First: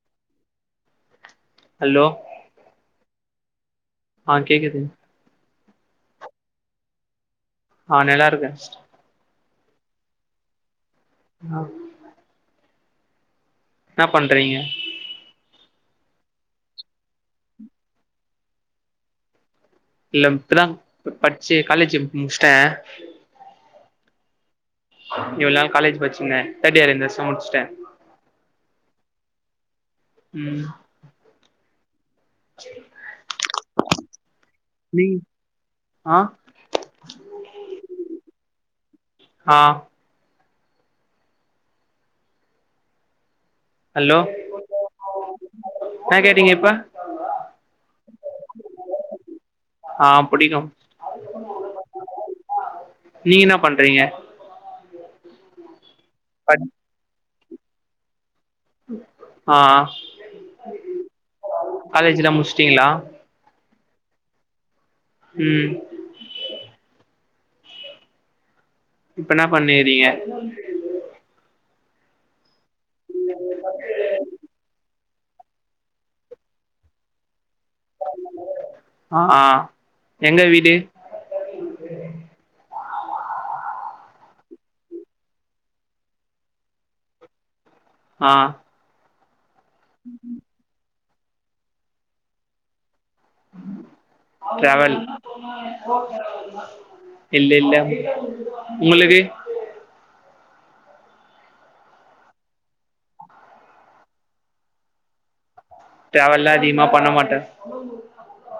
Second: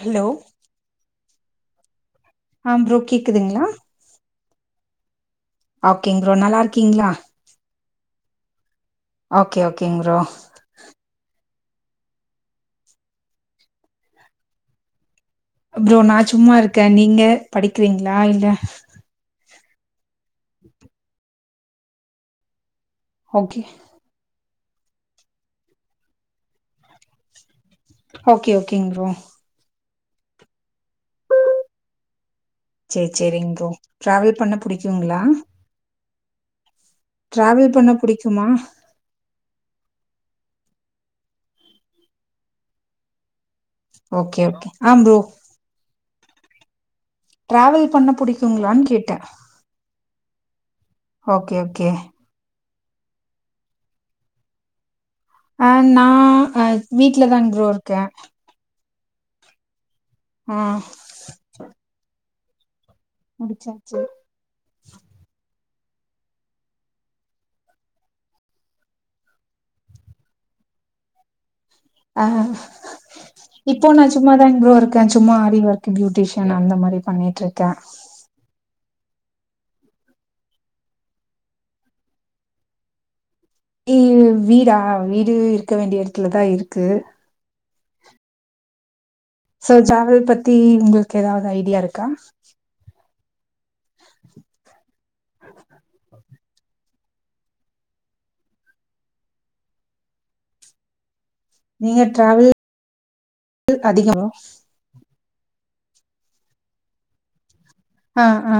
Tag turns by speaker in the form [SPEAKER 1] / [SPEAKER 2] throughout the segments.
[SPEAKER 1] Hello
[SPEAKER 2] hello
[SPEAKER 1] ஆம் bro கேக்குதுங்ளா?
[SPEAKER 2] ஆ கேக்குதுங்
[SPEAKER 1] ஓகேங் ப்ரோ நல்லா இருக்கீங்ளா?
[SPEAKER 2] ஆ நெல்லா இருக்கே சிஸ்ட
[SPEAKER 1] ஓகே ஓகேங் ப்ரோ
[SPEAKER 2] [unintelligible] என்னா பண்றீங்க?
[SPEAKER 1] ப்ரோ நா சும்மா இருக்கே நீங்க படிக்கிறீங்களா இல்ல
[SPEAKER 2] இல்ல இப்பதா படிச்சு காலேஜ் முடிச்ட்டே.
[SPEAKER 1] ஓகே
[SPEAKER 2] இவ்ளோ நாள் காலேஜ் படிச்சிருந்த தேர்ட்யேர் இந்த வருஷொ முடிச்சுட்டே.
[SPEAKER 1] ஓகே ஓகேங் ப்ரோ
[SPEAKER 2] ம்
[SPEAKER 1] சேர் சேரிங் ப்ரோ டிராவல் பண்ண
[SPEAKER 2] நீங்
[SPEAKER 1] புடிக்குங்ளா?
[SPEAKER 2] ஆ
[SPEAKER 1] டிராவல் பண்ண புடிக்குமா?
[SPEAKER 2] ஆ
[SPEAKER 1] ஓகே ஓகே ஆம் ப்ரோ
[SPEAKER 2] ன்னா கேட்டீங்க இப்ப
[SPEAKER 1] ட்ராவல் பண்ண புடிக்குங்களான் கேட்ட
[SPEAKER 2] ஆ புடிக்கு
[SPEAKER 1] ஓகே ஓகே
[SPEAKER 2] நீங்க என்னா பண்றீங்க?
[SPEAKER 1] அ நா
[SPEAKER 2] பட்
[SPEAKER 1] அ வீட்லதாங் ப்ரோ இருக்க
[SPEAKER 2] ஆ காலேஜ்ல்லா முடுச்சுட்டீங்ளா
[SPEAKER 1] முட்சாச்சு
[SPEAKER 2] ம் இப்பென்னா பண்ணிறீங்க
[SPEAKER 1] ஆ இப்போ நா சும்மாதாங் ப்ரோ இருக் க சும்மா ஆரி ஒர்க் பியூட்டிஷியன் அந்த மாரி பண்ணிட்ருக்க
[SPEAKER 2] ஆ எங்க வீடு
[SPEAKER 1] இ வீடா வீடு இருக்க வேண்டிய எடத்துலதா இருக்கு
[SPEAKER 2] ஆ
[SPEAKER 1] சோ ட்ராவல் பத்தி உங்களுக்கு ஏதாவது ஐடியா இருக்கா
[SPEAKER 2] ட்ராவல் இல்ல இல்ல உங்களுக்கு
[SPEAKER 1] நீங்க ட்ராவல் அதிக
[SPEAKER 2] ட்ராவல்லா அதிகமா பண்ண மாட்ட
[SPEAKER 1] ஆ ஆ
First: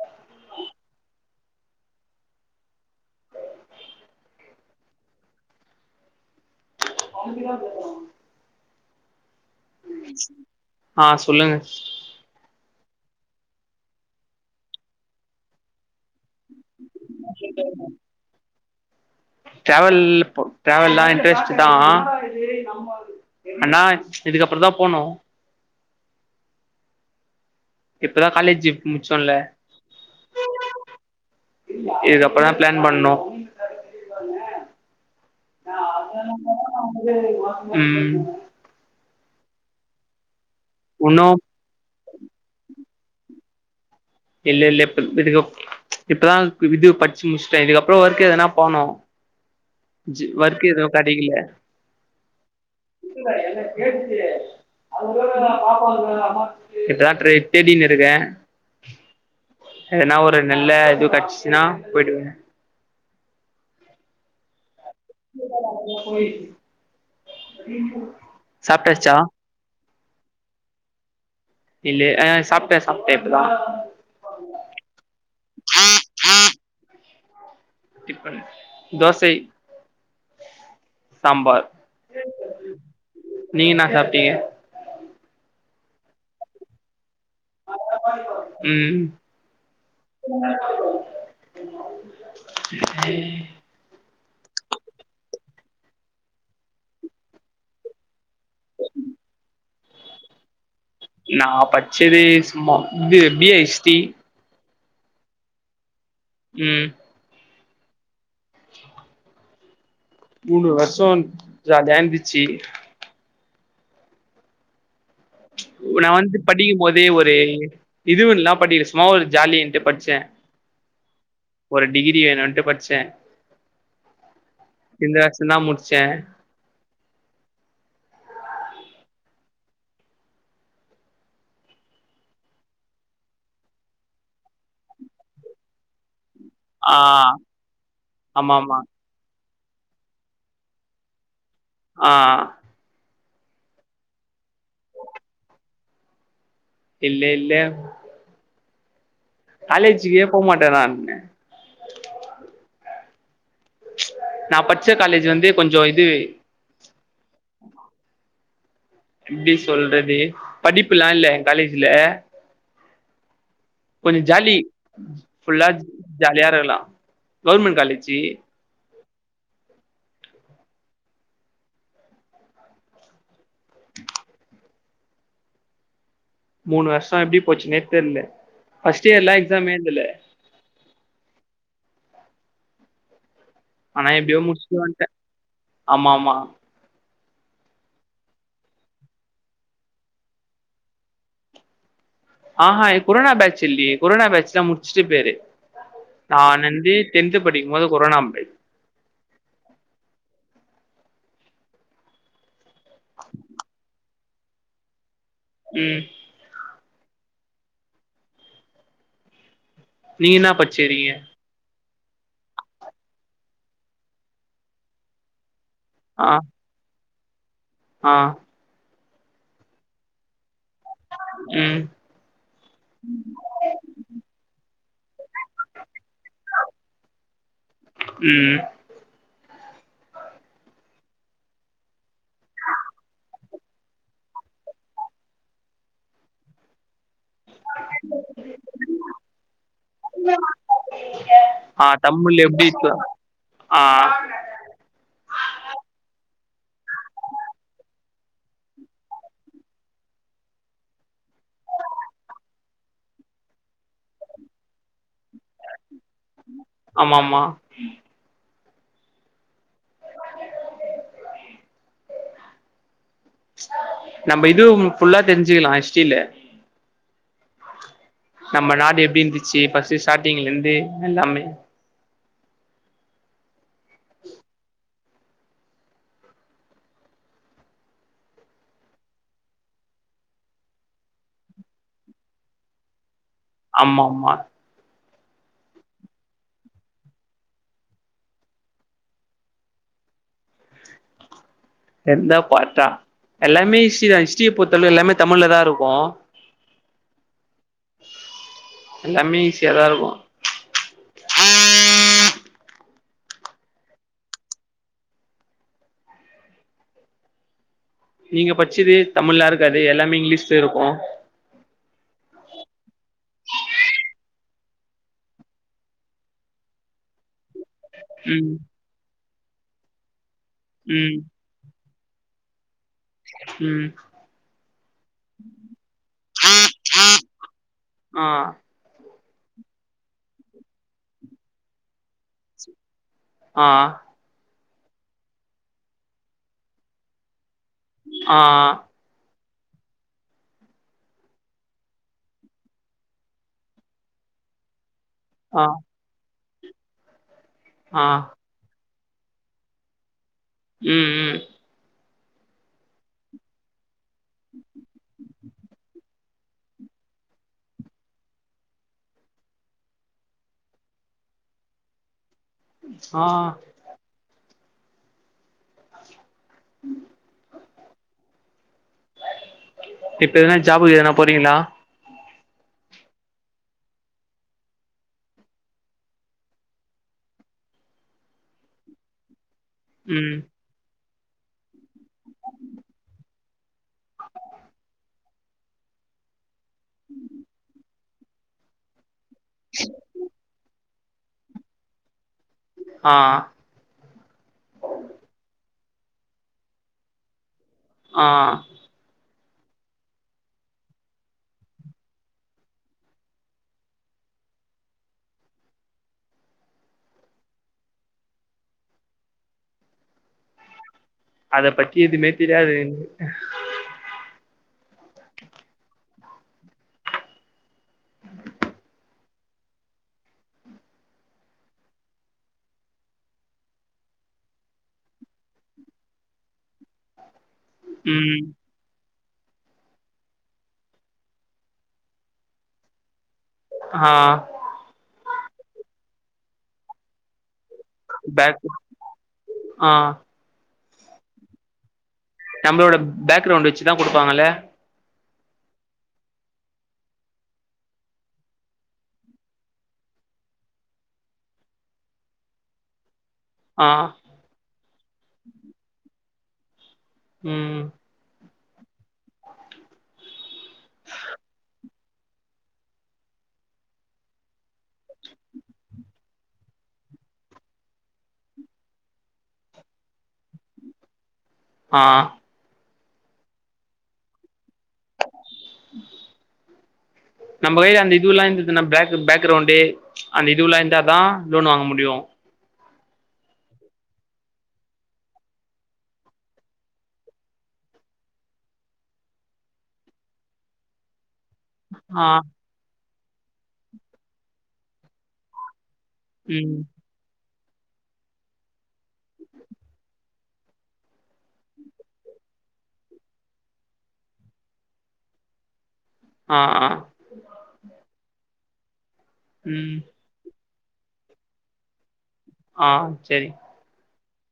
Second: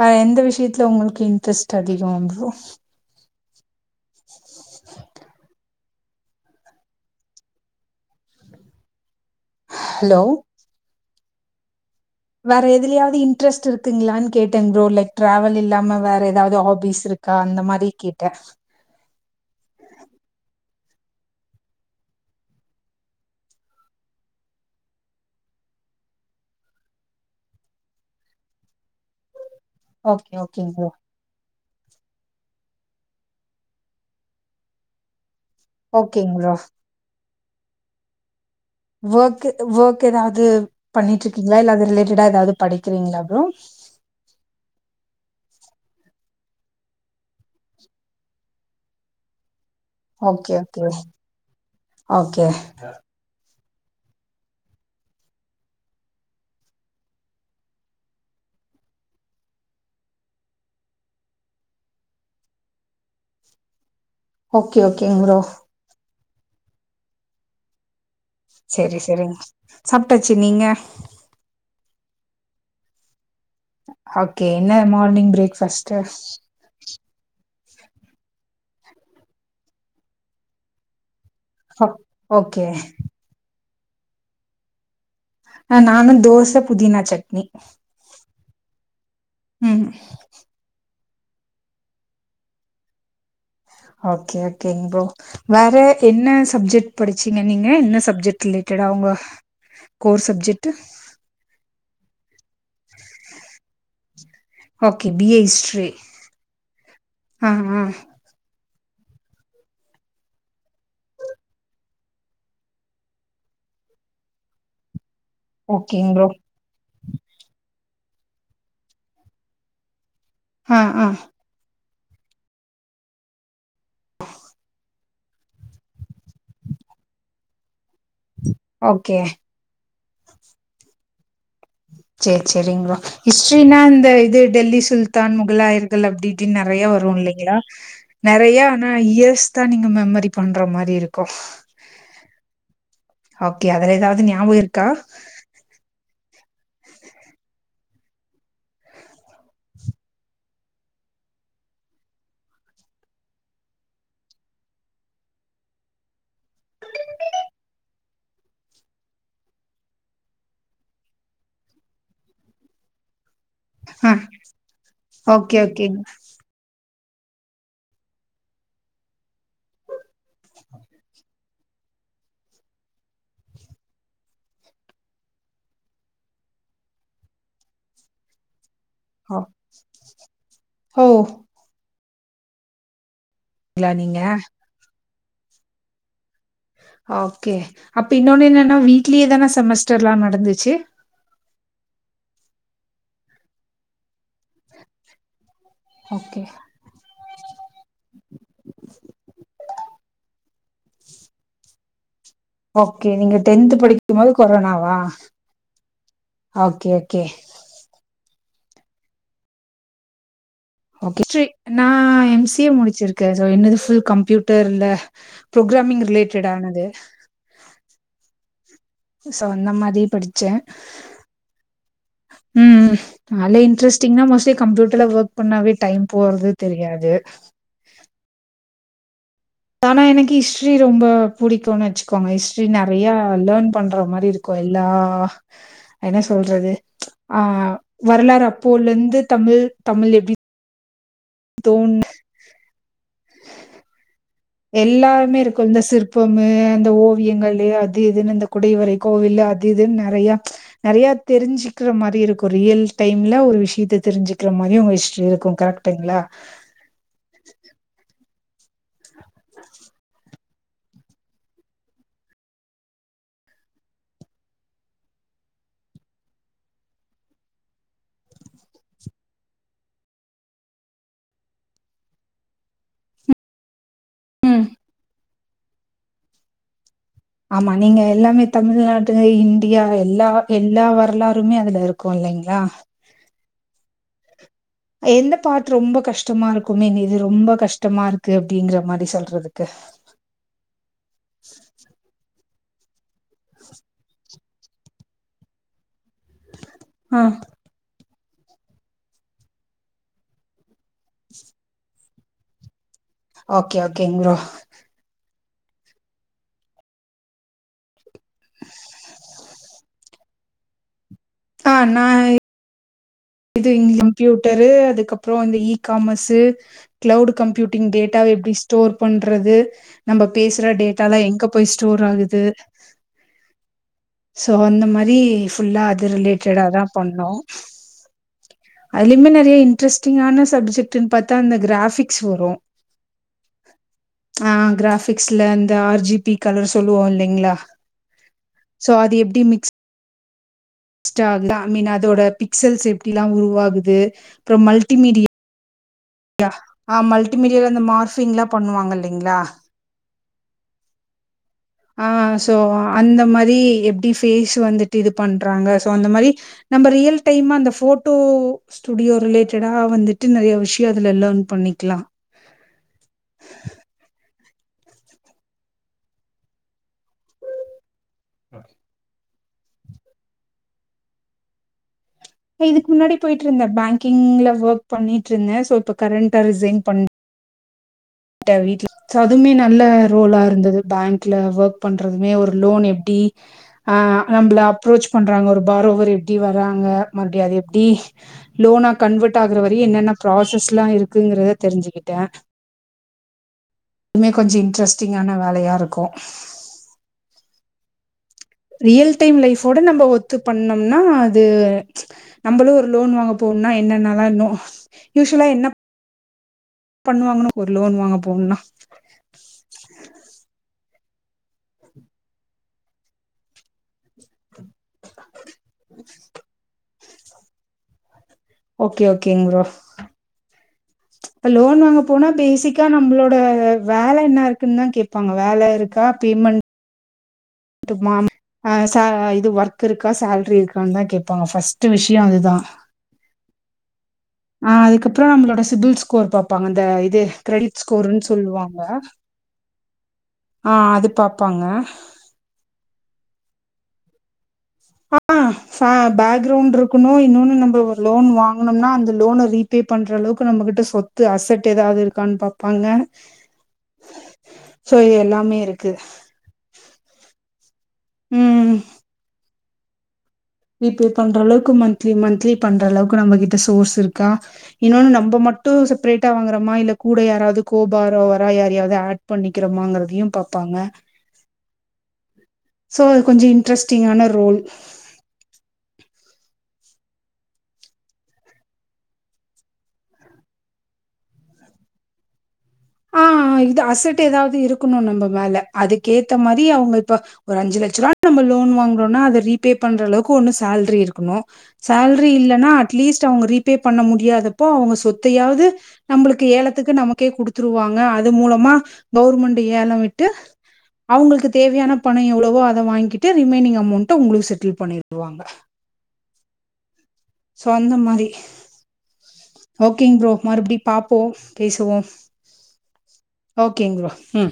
[SPEAKER 1] வேற எந்த விஷ்யத்துல உங்களுக்கு இன்ட்ரெஸ்ட் அதிகோ ப்ரோ
[SPEAKER 2] [inaudible]
[SPEAKER 1] ஹலோ
[SPEAKER 2] ஆ சொல்லுங்க
[SPEAKER 1] வேற எதுலயாவது இன்ட்ரெஸ்ட் இருக்குங்ளான் கேட்டேன் ப்ரோ லைக் ட்ராவல் இல்லாம வேற ஏதாவ்து ஆபிஸ் இருக்கா அந்த மாரி கேட்ட
[SPEAKER 2] ட்ராவல்லா இன்ட்ரஸ்ட் தா அண்ணா இதுக்கப்றோ தா போனு இப்பதா காலேஜு முட்சோல்ல
[SPEAKER 1] ஓகே ஓகேங் ப்ரோ
[SPEAKER 2] இதுக்கப்றோ தா ப்ளான் பண்னு
[SPEAKER 1] ஓகேங் ப்ரோ
[SPEAKER 2] ம்
[SPEAKER 1] வெர்க் வெர்க் எதாவ்து
[SPEAKER 2] ஒன்னு
[SPEAKER 1] பண்ணிட்ருக்கீங்களா இல்ல அது ரிலேட்டடா எதாவது படிக்கிறீங்களா ப்ரோ
[SPEAKER 2] இல்ல இல்ல இப்ப விடுகோ இப்பதா இது பட்ச்சு முட்ச்சுட்ட இதுக்கப்றோ ஒர்க்கு எதுனா போனு
[SPEAKER 1] ஓகே
[SPEAKER 2] ஒர்க்
[SPEAKER 1] ஓகே
[SPEAKER 2] எதுவு கெடைக்கல
[SPEAKER 1] ஓகே
[SPEAKER 2] இதா ட்ரே தேடினு இருக்க எதுனா ஒரு நல்ல இது கெட்சுச்சுனா போய்ட்டுவ
[SPEAKER 1] ஓகே ஓகேங் ப்ரோ
[SPEAKER 2] போய்
[SPEAKER 1] செரி செரிங்க சாப்ட்டாச்சு நீங்க
[SPEAKER 2] இல்ல ஆ சாப்ட்ட சாப்ட்டே இப்பதா
[SPEAKER 1] ஓகே என்ன morning breakfast
[SPEAKER 2] tiffin dosa sambar
[SPEAKER 1] அப் ஓகே
[SPEAKER 2] நீங் என்னா சாப்ட்டீங்க
[SPEAKER 1] ஆ நானு தோச புதினா சட்
[SPEAKER 2] ம்
[SPEAKER 1] ம் ஓகே ஓகேங் ப்ரோ வேற என்ன சப்ஜெக்ட் படுச்சீங்க நீங்க என்ன சப்ஜெக்ட் ரிலேடட் எடா ஒங்க கோர் சப்ஜெட்டு
[SPEAKER 2] நா பட்ச்சது சும்மா இது B A history
[SPEAKER 1] okay B A history
[SPEAKER 2] ம்
[SPEAKER 1] ஆ ஆ
[SPEAKER 2] மூணு வருஷோ ஜாலியாந்துச்சி
[SPEAKER 1] ஓகேங்
[SPEAKER 2] நா
[SPEAKER 1] ப்ரோ
[SPEAKER 2] வந்து படிக்கும் போதே ஒரு இதுவில்லா படிக்கல சும்மா ஒரு ஜாலின்ட்டு பட்ச்சே
[SPEAKER 1] ஹா அ
[SPEAKER 2] ஒரு டிகிரி வேணூன்ட்டு பட்ச்சே இந்த வருஷ்ந்தா முட்ச்சே
[SPEAKER 1] ஓகே செரி செரிங்களா ஹிஸ்ட்ரினா இந்த இது டெல்லி சுல்தான் முகலாயர்கள் அப்டி டு நறைய
[SPEAKER 2] ஆ
[SPEAKER 1] வரு இல்லைங்களா
[SPEAKER 2] ஆமா
[SPEAKER 1] நறைய
[SPEAKER 2] ஆமா
[SPEAKER 1] ஆனா இயர்ஸ் தா நீங்க மெம்மரி பண்ற மாரி இருக்கூ
[SPEAKER 2] ஆ
[SPEAKER 1] ஓகே அதுல எதாவ்து ஞாபகருக்கா
[SPEAKER 2] இல்லே இல்ல காலோஜிக்கே போமாட்டே நான்னு நா பச்ச காலேஜு வந்து கொஞ்சோ இது
[SPEAKER 1] உ [inaudible]
[SPEAKER 2] எப்டி சொல்றது படிப்புலா இல்லே ஏ காலேஜ்ல
[SPEAKER 1] ஆ
[SPEAKER 2] கொஞ்ச ஜாலி
[SPEAKER 1] ஓகே
[SPEAKER 2] ஃபுல்லா
[SPEAKER 1] ஓகேங்க
[SPEAKER 2] ஜாலியாருகலா கௌமெண்ட் காலேஜி மூணு வருஷோ எப்டி போச்சுனே தெர்ல ஃபஸ்ட் இயர்லா எக்ஸாமே ஏதல
[SPEAKER 1] ஹோ
[SPEAKER 2] ஆன
[SPEAKER 1] நீங்க
[SPEAKER 2] எப்டியோ முட்ச்சுட்டு வன்ட்டே ஆமாமா
[SPEAKER 1] ஓகே அப்ப இன்னொன்னு என்னன்னா வீட்லியே தானே செமஸ்டர்லா நடந்துச்சு
[SPEAKER 2] ஆஹா குரோனா பேட்ச் இல்லையே குரோனா பேட்ச்லா முட்ச்சுட்டு பேரு
[SPEAKER 1] ஓகே
[SPEAKER 2] நானந்து டென்த்து படிக்கும்போது குரோனா பே
[SPEAKER 1] [inaudible] ஓக்கே நீங்க டென்த்து படிக்கும்போது கொரோனாவா
[SPEAKER 2] ம்
[SPEAKER 1] ஓகே கே
[SPEAKER 2] நீங்கு என்னா பட்
[SPEAKER 1] ஓகே ஸ்ட்ரி நா எம் சி ஏ முடிச்சிருக்கே சோ என்னது ஃபுல் கம்ப்யூட்டர்ல ப்ரோக்ராமிங்
[SPEAKER 2] ஆ
[SPEAKER 1] ரிலேட்டடானது
[SPEAKER 2] ஆ
[SPEAKER 1] சொ அந்த மாரி படிச்சே
[SPEAKER 2] ம்
[SPEAKER 1] ம் நால்லே இன்ட்ரெஸ்டிங்கா மோஸ்ட்லி கம்ப்யூட்டர்ல ஒர்க் பண்ணாவே டைம் போறது தெரியாது
[SPEAKER 2] ம்
[SPEAKER 1] ஆனா எனக்கு இஸ்ட்ரி ரொம்ப புடிக்கூனன் வச்சுக்கோங்க இஸ்ட்ரி நறைய லேர்ன் பண்ற மாரி இருக்கு எல்லா என்ன சொல்றது ஆ வரலாறு அப்போலேந்து தமிழ் தமிழ் எப்டி
[SPEAKER 2] ஆ
[SPEAKER 1] தோன்
[SPEAKER 2] தமிழ் எப்டி சொ ஆ
[SPEAKER 1] எல்லாமே இருக்கூ இந்த சிற்பமு அந்த ஓவியங்களு அது இதுன்னு இந்த குடைவரை கோவிலு அது இதுன் நறையா நறைய தெரிஞ்சுக்கிற மாரி இருக்கூ ரியல் டைம்ல ஒரு விஷ்யத்த தெரிஞ்சுக்கிற மாரி உங்க இஸ் ட்ரி இருக்கூ கரெக்ட்டுங்ளா
[SPEAKER 2] ஆமா ஆமா
[SPEAKER 1] [inaudible]
[SPEAKER 2] [inaudible] நம்ம இதும் ஃபுல்லா தெரிஞ்சுகலா ஹிஸ்ட்ரில நம்ம நாடு எப்டிந்துச்சி ஃபஸ்ட்டு ஸ்டாட்டிங்லேந்து எல்லாமே
[SPEAKER 1] ம். ஆமா நீங்க எல்லாமே தமிழ்நாட்டு இந்தியா எல்லா எல்லா வரலாறுமே அதுல இருக்கூ லைங்ளா
[SPEAKER 2] ஆமாமா
[SPEAKER 1] எந்த பார்ட் ரொம்ப கஷ்டமா இருக்கூ மீன் இது ரொம்ப கஷ்டமாருக்கு அப்டிங்கிற மாரி சொல்றதுக்கு உ
[SPEAKER 2] [unintelligible] எல்லாமே ஹிஸ்ட்ரி தா ஹிஸ்ட்ரிய பொர்த்தளவு எல்லாமே தமிழ் லதா இருக்கு
[SPEAKER 1] ஆ
[SPEAKER 2] எல்லாமே ஈஸியாதா இருக்கு
[SPEAKER 1] ஓகே ஓகே ங்ப்ரோ
[SPEAKER 2] நீங்க பச்சது தமிழ்லா இருக்காது எல்லாமே இங்கிலீஷ் இருக்கு
[SPEAKER 1] ஆ நா இது [unintelligible] கம்ப்யூட்டரு அதுக்கப்ற இந்த இ காமர்ஸு கிளவுடு கம்ப்யூட் [unintelligible] டேட்டாவ
[SPEAKER 2] ம்
[SPEAKER 1] எப்டி ஸ்டோர் பண்றது நம்ம பேசுற டேட்டாலா
[SPEAKER 2] ம்
[SPEAKER 1] எங்க போயி ஸ் ஸ்டோர் ஆகுது
[SPEAKER 2] ம்
[SPEAKER 1] சோ அந்த மாரி ஃபுல்லா அது ரிலேட்டடாதா பண்ணோ
[SPEAKER 2] ஆ
[SPEAKER 1] அதுலயுமே நறைய இன்ட்ரஸ்டிங்கான சப்ஜெக்ட்ன்னு பாத்தா அந்த கிராபிக்ஸ் வரு
[SPEAKER 2] ஆ
[SPEAKER 1] ஆ கிராபிக்ஸ்ல இந்த ஆர்ஜிபி கலர் சொல்லுவோலிங்களா
[SPEAKER 2] ஆ
[SPEAKER 1] சோ அது எப்டி [unintelligible] ஐ மீன் அதோட பிக்சல்ஸ் எப் [unintelligible] ல்லா உருவாகுது அப்புற மல்டிமீடி
[SPEAKER 2] ஆ
[SPEAKER 1] [unintelligible] ஆ மல்டிமீடியால இந்த
[SPEAKER 2] ஆ
[SPEAKER 1] மார்பிங்லா பண்ணுவாங்கலிங்களா
[SPEAKER 2] ம் ம்
[SPEAKER 1] ஆ சோ அந்த மாரி எப்டி ஃபேஸ் வந்துட்டு இது பண்றாங்க சோ அந்த மாரி நம்ம ரியல் டைம்மா அந்த போட்டோ ஸ்டுடியோ ரிலேட்டடா வந்துட்டு நறைய விஷ் [unintelligible] அதுல லேர்ன் பண்ணிக்லா
[SPEAKER 2] ஆ ம்
[SPEAKER 1] [inaudible]
[SPEAKER 2] இப்ப எதுனா ஜாபுக்குஎதனா போறீங்களா
[SPEAKER 1] இதுக்கு முன்னாடி போயிட்டு இருந்தே பேங்கிங்ல ஒர்க் பண்ணிட்டு இருந்தே சோ இப்ப கரண்ட்டா ரிசைன் பண் [unintelligible] சோ அதுமே நல்ல
[SPEAKER 2] ம்
[SPEAKER 1] ரோலா இருந்தது பேங்க் [unintelligible] ல வெர்க் பண்றதுமே ஒரு லோன் எப்டி அ நம்ல அப்ரோச் பண்றாங்க ஒரு பாரோவர் [unintelligible] எப்டி வராங்க மறுபடி அது எப்டி லோனா கன்வெர்ட் ஆகுற வரையு என்னென்ன ப்ராசஸ்லா இருக்கு இருக்குங்குறத தெரிஞ்சுக்கிட்டே
[SPEAKER 2] ஆ
[SPEAKER 1] இதுமே கொஞ்ச இன்ட்ரெஸ்டிங்கான வேலையா இருக் கு
[SPEAKER 2] ஆ
[SPEAKER 1] ரியல் டைம் லைஃப் ட நம்ம ஒத்து பண்ணோம்னா அது நம்மளு ஒரு லோன் வாங்க போனும்னா என்னன்னாளா இன்னு யூசுவலா என்ன பண்ணுவாங்கன்னா ஒரு லோன் வாங்க போகணும்னா
[SPEAKER 2] அத பத்தி எதுமே தெரியாது
[SPEAKER 1] ஓகே ஓகேங்க ப்ரோ இப்ப லோன் வாங்க போனா பேசிக்கா நம்ளோட வேல என்ன இருக்குன்னு தான் கேட்பாங்க வேல இருக்கா பே மண்ட் மாம்
[SPEAKER 2] ம்
[SPEAKER 1] ஆ ச து ஒர்க் இருக்கா சேலரி இருக்கான்னு தா கேப்பாங்க ஃபஸ்ட்டு விஷய அதுதா
[SPEAKER 2] ஆ
[SPEAKER 1] ஆ அதுக்கப்புற நம்ளோட சிபில் ஸ்கோர் பாப்பாங்க அந்த இது கிரெடிட் ஸ்கோருன்னு
[SPEAKER 2] பேக்
[SPEAKER 1] சொல்லுவாங்க
[SPEAKER 2] ஆ
[SPEAKER 1] ஆ அது பாப்பாங்க
[SPEAKER 2] நம்மளோட பேக்ரவுண்ட் வச்சுதா கொடுப்பாங்கல
[SPEAKER 1] ஆ பேக்ரவுண்ட் இருக்கணு இன்னொன்னு நம்ம லோன் வாங்கனோம்னா அந்த லோன ரீபே பண் ற அளவுக்கு நம்மகிட்ட சொத்து அசட் எதாது இருக்கான்னு பாப்பாங்க
[SPEAKER 2] ஆ
[SPEAKER 1] சோ இது எல்லாமே இருக்கு
[SPEAKER 2] ம் ம்
[SPEAKER 1] ம் ரீபே பண்ற அளவுக்கு மந்த்லி மந்த்லி பண்ற அளவுக்கு நம்மகிட்ட சோர்ஸ் இருக்கா இன்னொன்னு நம்ப ம மட்டு செப்ரேட்டா வாங்குறமா இல்ல கூட யாராவது கோபாரோ வரா யாராவது ஆட் பண்ணிக்கிறோமாங்கறதையு பா பாங்க
[SPEAKER 2] ஆ
[SPEAKER 1] சோ அது கொஞ்ச இன்ட்ரெஸ்ட்டிங்கான ரோல்
[SPEAKER 2] நம்பளே அந்த இதுவுெல்லா இருந்ததுனா பேக் பேக்கிரவுண்டு அந்த இதுவுல்லா இருந்தாதா லோன் வாங்க முடியு
[SPEAKER 1] ஆ அ இது அசட் ஏதாவது இருக்கணு நம்ப மேல அதுக்கேத்த மாரி அவுங்க இப்ப ஒரு அஞ்சு லட்ச ரூபா நம்ம லோன் வாங்கறோனா அத ரீபே பண்றளவுக்கு ஒன்னு சேலரி இருக்கணு
[SPEAKER 2] ஆ
[SPEAKER 1] சேலரி இல்லனா அட்லீஸ்ட் அவுங்க ரீபே பண்ண முடியாதப்போ அவுங்க சொத்தையாது நம்மளுக்கு
[SPEAKER 2] ம்
[SPEAKER 1] ஏலத்துக்கு நமக்கே குடுத்துருவாங்க அது மூலமா கவுர்மெண்டு ஏல விட்டு அவுங்ளுக்கு தேவயான பண எவ்வளவோ அத வாங்கிக்கிட்டு ரிமைனிங் அமௌண்ட உங்களுக்கு செட்டில் பண்ணிடுவாங்க
[SPEAKER 2] ஆ ஆ
[SPEAKER 1] சொந்த மாரி
[SPEAKER 2] ம்
[SPEAKER 1] ஓகேங் ப்ரோ மறுபடி பாப்போ பேசுவோ
[SPEAKER 2] ஆ சேரி
[SPEAKER 1] ம்